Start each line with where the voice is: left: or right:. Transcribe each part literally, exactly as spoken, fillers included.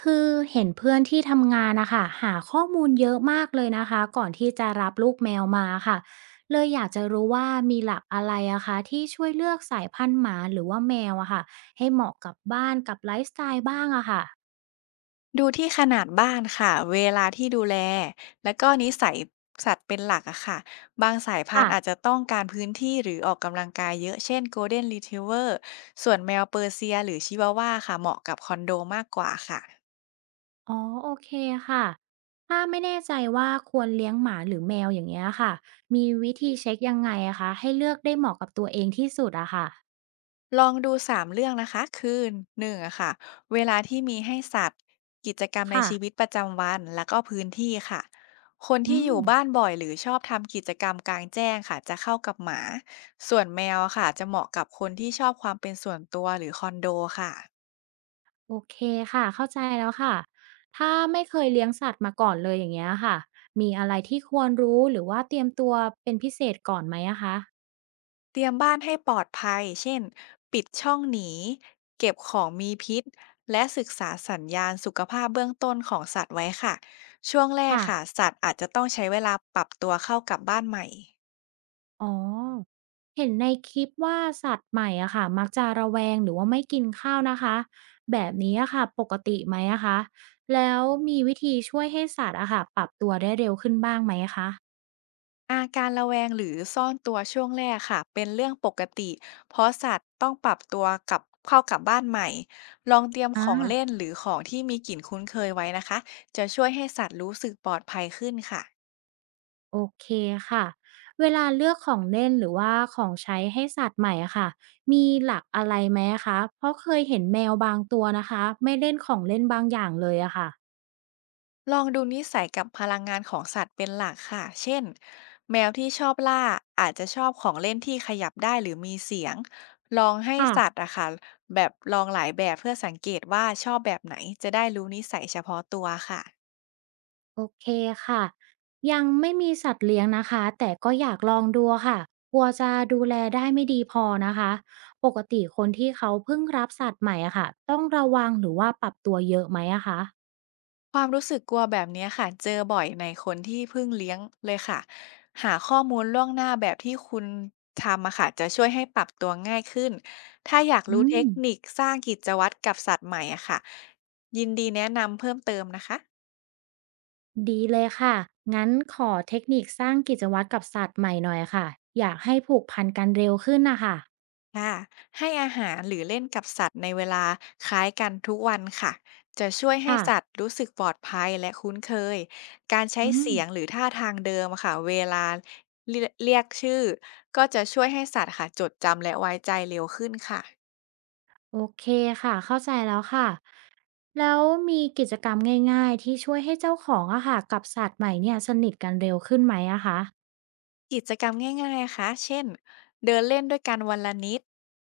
right: คือเห็นเพื่อนที่ทำงานนะคะหาข้อมูลเยอะมากเลยนะคะก่อนที่จะรับลูกแมวมาค่ะเลยอยากจะรู้ว่ามีหลักอะไรอะคะที่ช่วยเลือกสายพันธุ์หมาหรือว่าแมวอะค่ะให้เหมาะกับบ้านกับไลฟ์สไตล์บ้างอะค่ะ
left: ดูที่ขนาดบ้านค่ะเวลาที่ดูแลแล้วก็นิสัยสัตว์เป็นหลักอะค่ะบางสายพัน
right: ค่ะ
left: ธุ์อาจจะต้องการพื้นที่หรือออกกำลังกายเยอะเช่น Golden Retriever ส่วนแมวเปอร์เซียหรือชิวาวาค่ะเหมาะกับคอนโดมากกว่าค่ะ
right: อ๋อโอเคค่ะถ้าไม่แน่ใจว่าควรเลี้ยงหมาหรือแมวอย่างเงี้ยค่ะมีวิธีเช็คยังไงอะคะให้เลือกได้เหมาะกับตัวเองที่สุดอะค่ะ
left: ลองดูสามเรื่องนะคะคือหนึ่งอะค่ะเวลาที่มีให้สัตว์กิจกรรมใน
right: ค่ะ
left: ชีวิตประจำวันแล้วก็พื้นที่ค่ะคน
right: อื
left: ที่อ
right: ม
left: ยู่บ้านบ่อยหรือชอบทำกิจกรรมกลางแจ้งค่ะจะเข้ากับหมาส่วนแมวอะค่ะจะเหมาะกับคนที่ชอบความเป็นส่วนตัวหรือคอนโดค่ะ
right: โอเคค่ะเข้าใจแล้วค่ะถ้าไม่เคยเลี้ยงสัตว์มาก่อนเลยอย่างเงี้ยค่ะมีอะไรที่ควรรู้หรือว่าเตรียมตัวเป็นพิเศษก่อนไหมอะคะ
left: เตรียมบ้านให้ปลอดภัยเช่นปิดช่องหนี เก็บของมีพิษและศึกษาสัญญาณสุขภาพเบื้องต้นของสัตว์ไว้ค่ะช่วงแรก
right: ค่ะ
left: ค่ะสัตว์อาจจะต้องใช้เวลาปรับตัวเข้ากับบ้านใหม่
right: อ๋อเห็นในคลิปว่าสัตว์ใหม่อะค่ะมักจะระแวงหรือว่าไม่กินข้าวนะคะแบบนี้อะค่ะปกติไหมอะคะแล้วมีวิธีช่วยให้สัตว์อะค่ะปรับตัวได้เร็วขึ้นบ้างไหมคะ
left: อาการระแวงหรือซ่อนตัวช่วงแรกค่ะเป็นเรื่องปกติเพราะสัตว์ต้องปรับตัวกับเข้ากับบ้านใหม่ลองเตรียมข
right: อา
left: องเล่นหรือของที่มีกลิ่นคุ้นเคยไว้นะคะจะช่วยให้สัตว์รู้สึกปลอดภัยขึ้นค่ะ
right: โอเคค่ะเวลาเลือกของเล่นหรือว่าของใช้ให้สัตว์ใหม่อะค่ะมีหลักอะไรไหมอะคะเพราะเคยเห็นแมวบางตัวนะคะไม่เล่นของเล่นบางอย่างเลยอะค่ะ
left: ลองดูนิสัยกับพลังงานของสัตว์เป็นหลักค่ะ เช่นแมวที่ชอบล่าอาจจะชอบของเล่นที่ขยับได้หรือมีเสียง ลองให้
right: ค่ะ
left: สัตว์อะค่ะแบบลองหลายแบบเพื่อสังเกตว่าชอบแบบไหนจะได้รู้นิสัยเฉพาะตัวค่ะ
right: โอเคค่ะยังไม่มีสัตว์เลี้ยงนะคะแต่ก็อยากลองดูค่ะกลัวจะดูแลได้ไม่ดีพอนะคะปกติคนที่เขาเพิ่งรับสัตว์ใหม่อะค่ะต้องระวังหรือว่าปรับตัวเยอะไหมอะคะ
left: ความรู้สึกกลัวแบบเนี้ยค่ะเจอบ่อยในคนที่เพิ่งเลี้ยงเลยค่ะหาข้อมูลล่วงหน้าแบบที่คุณทำอะค่ะจะช่วยให้ปรับตัวง่ายขึ้นถ้าอยาก
right: อื
left: รู้เท
right: ม
left: คนิคสร้างกิจวัตรกับสัตว์ใหม่อะค่ะยินดีแนะนำเพิ่มเติมนะคะ
right: ดีเลยค่ะ งั้นขอเทคนิคสร้างกิจวัตรกับสัตว์ใหม่หน่อยค่ะ อยากให้ผูกพันกันเร็วขึ้นนะคะ
left: ค่ะให้อาหารหรือเล่นกับสัตว์ในเวลาคล้ายกันทุกวันค่ะจะช่วยให้
right: ค่ะ
left: สัตว์รู้สึกปลอดภัยและคุ้นเคยการใช้
right: อืม
left: เสียงหรือท่าทางเดิมอะค่ะเวลาเรียเรียกชื่อก็จะช่วยให้สัตว์ค่ะจดจำและไว้ใจเร็วขึ้นค่ะ
right: โอเคค่ะ เข้าใจแล้วค่ะ แล้วมีกิจกรรมง่ายๆที่ช่วยให้เจ้าของอะค่ะกับสัตว์ใหม่เนี่ยสนิทกันเร็วขึ้นไหมอะคะ
left: กิจกรรมง่ายๆนะคะเช่น เดินเล่นด้วยกันวันละนิด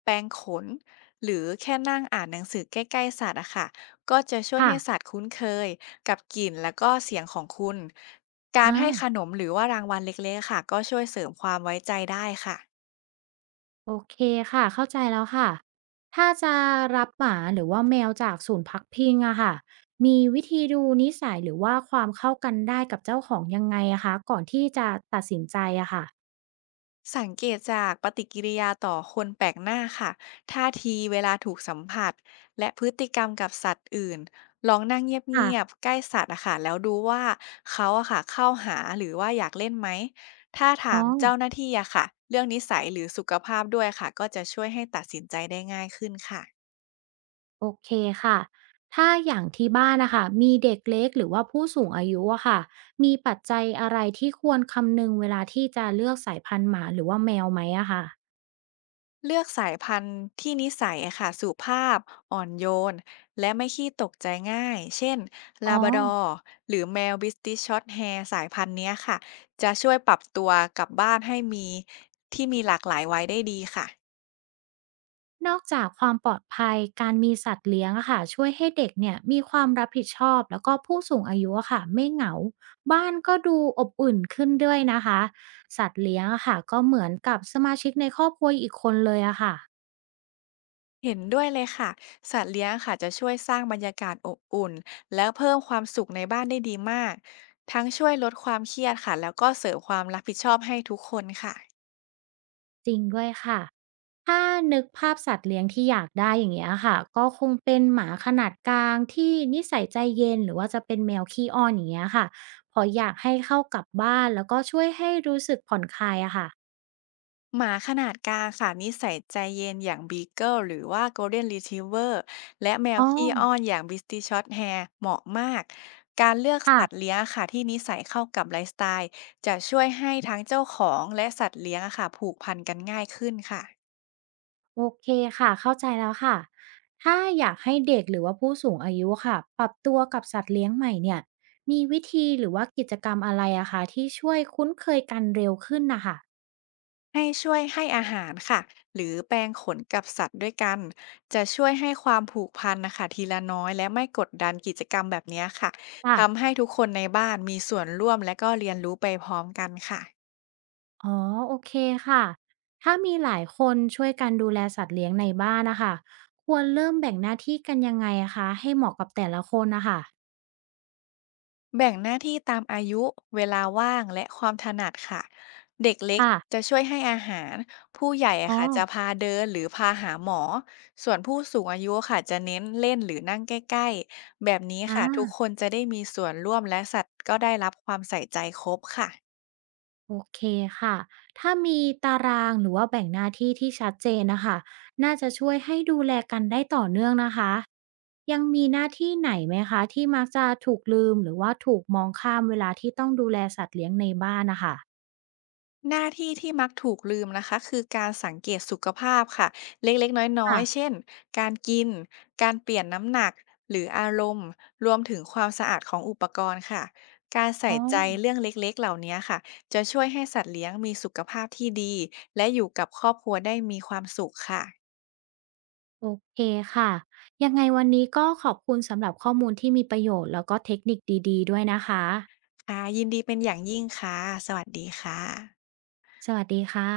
left: แปรงขน หรือแค่นั่งอ่านหนังสือใกล้ๆสัตว์อะค่ะก็จะช่วย
right: ค่ะ
left: ให้สัตว์คุ้นเคยกับกลิ่นแล้วก็เสียงของคุณ กา
right: อ
left: รให้ขน
right: ่า
left: มหรือว่ารางวัลเล็กๆอะค่ะก็ช่วยเสริมความไว้ใจได้ค่ะ
right: โอเคค่ะเข้าใจแล้วค่ะถ้าจะรับหมาหรือว่าแมวจากศูนย์พักพิงอะค่ะมีวิธีดูนิสัยหรือว่าความเข้ากันได้กับเจ้าของยังไงอะคะก่อนที่จะตัดสินใจอะค่ะ
left: สังเกตจากปฏิกิริยาต่อคนแปลกหน้าค่ะท่าทีเวลาถูกสัมผัสและพฤติกรรมกับสัตว์อื่นลองนั่งเงียบ
right: ค่ะ
left: ๆใกล้สัตว์อะค่ะแล้วดูว่าเขาอะค่ะเข้าหาหรือว่าอยากเล่นไหมถ้า
right: อ๋
left: ถา
right: อ
left: มเจ้าหน้าที่อะค่ะเรื่องนิสัยหรือสุขภาพด้วยค่ะก็จะช่วยให้ตัดสินใจได้ง่ายขึ้นค่ะ
right: โอเคค่ะถ้าอย่างที่บ้านนะคะมีเด็กเล็กหรือว่าผู้สูงอายุอะค่ะมีปัจจัยอะไรที่ควรคำนึงเวลาที่จะเลือกสายพันธุ์หมาหรือว่าแมวไหมอะค่ะ
left: เลือกสายพันธุ์ที่นิสัยอะค่ะสุภาพอ่อนโยนและไม่ขี้ตกใจง่ายเช่น
right: อ๋อ
left: ลาบราดอร์หรือแมวบริติชช็อตแฮร์สายพันธุ์เนี้ยค่ะจะช่วยปรับตัวกับบ้านให้มีที่มีหลากหลายไว้ได้ดีค่ะ
right: นอกจากความปลอดภัยการมีสัตว์เลี้ยงอะค่ะช่วยให้เด็กเนี่ยมีความรับผิดชอบแล้วก็ผู้สูงอายุอะค่ะไม่เหงาบ้านก็ดูอบอุ่นขึ้นด้วยนะคะสัตว์เลี้ยงอะค่ะก็เหมือนกับสมาชิกในครอบครัวอีกคนเลยอะค่ะ
left: เห็นด้วยเลยค่ะสัตว์เลี้ยงค่ะจะช่วยสร้างบรรยากาศอบอุ่นและเพิ่มความสุขในบ้านได้ดีมากทั้งช่วยลดความเครียดค่ะแล้วก็เสริมความรับผิดชอบให้ทุกคนค่ะ
right: จริงด้วยค่ะถ้านึกภาพสัตว์เลี้ยงที่อยากได้อย่างเงี้ยค่ะก็คงเป็นหมาขนาดกลางที่นิสัยใจเย็นหรือว่าจะเป็นแมวขี้อ้อนอย่างเงี้ยค่ะเพออยากให้เข้ากับบ้านแล้วก็ช่วยให้รู้สึกผ่อนคลายอะค่ะ
left: หมาขนาดกลางค่ะนิสัยใจเย็นอย่าง Beagle หรือว่า Golden Retriever และแมว
right: อ๋อ
left: ขี้อ้อนอย่าง b ิส t i s h Shorthair เหมาะมากการเลือก
right: ค่ะ
left: สัตว์เลี้ยงอะค่ะที่นิสัยเข้ากับไลฟ์สไตล์จะช่วยให้ทั้งเจ้าของและสัตว์เลี้ยงอะค่ะผูกพันกันง่ายขึ้นค่ะ
right: โอเคค่ะเข้าใจแล้วค่ะถ้าอยากให้เด็กหรือว่าผู้สูงอายุค่ะปรับตัวกับสัตว์เลี้ยงใหม่เนี่ยมีวิธีหรือว่ากิจกรรมอะไรอะคะที่ช่วยคุ้นเคยกันเร็วขึ้นนะคะ
left: ให้ช่วยให้อาหารค่ะหรือแปรงขนกับสัตว์ด้วยกันจะช่วยให้ความผูกพันนะคะทีละน้อยและไม่กดดันกิจกรรมแบบเนี้ยค่ะทำ
right: ค่ะ
left: ให้ทุกคนในบ้านมีส่วนร่วมและก็เรียนรู้ไปพร้อมกันค่ะ
right: อ๋อโอเคค่ะถ้ามีหลายคนช่วยกันดูแลสัตว์เลี้ยงในบ้านนะคะควรเริ่มแบ่งหน้าที่กันยังไงอะคะให้เหมาะกับแต่ละคนนะคะ
left: แบ่งหน้าที่ตามอายุ เวลาว่างและความถนัดค่ะ เด็กเล็ก
right: ค่ะ
left: จะช่วยให้อาหาร ผู้ใหญ่
right: อ๋
left: อะ
right: อ
left: ค่ะจะพาเดินหรือพาหาหมอ ส่วนผู้สูงอายุค่ะจะเน้นเล่นหรือนั่งใกล้ๆ แบบนี้ค่ะทุก
right: อา
left: คนจะได้มีส่วนร่วมและสัตว์ก็ได้รับความใส่ใจครบค่ะ
right: โอเคค่ะถ้ามีตารางหรือว่าแบ่งหน้าที่ที่ชัดเจนนะคะน่าจะช่วย คะยังมีหน้าที่ไหนไหมคะที่มักจะถูกลืมหรือว่าถูกมองข้ามเวลาที่ต้องดูแลสัตว์เลี้ยงในบ้านนะคะ
left: หน้าที่ที่มักถูกลืมนะคะคือการสังเกตสุขภาพค่ะเล็กๆน้อยๆ
right: ค่ะ
left: เช่นการกินการเปลี่ยนน้ำหนักหรืออารมณ์รวมถึงความสะอาดของอุปกรณ์ค่ะการใส่
right: อ๋อ
left: ใจเรื่องเล็กๆเหล่านี้ค่ะจะช่วยให้สัตว์เลี้ยงมีสุขภาพที่ดีและอยู่กับครอบครัวได้มีความสุขค่ะ
right: โอเคค่ะยังไงวันนี้ก็ขอบคุณสำหรับข้อมูลที่มีประโยชน์แล้วก็เทคนิคดีๆด้วยนะคะ
left: ค่ะยินดีเป็นอย่างยิ่งค่ะสวัสดีค่ะ
right: สวัสดีค่ะ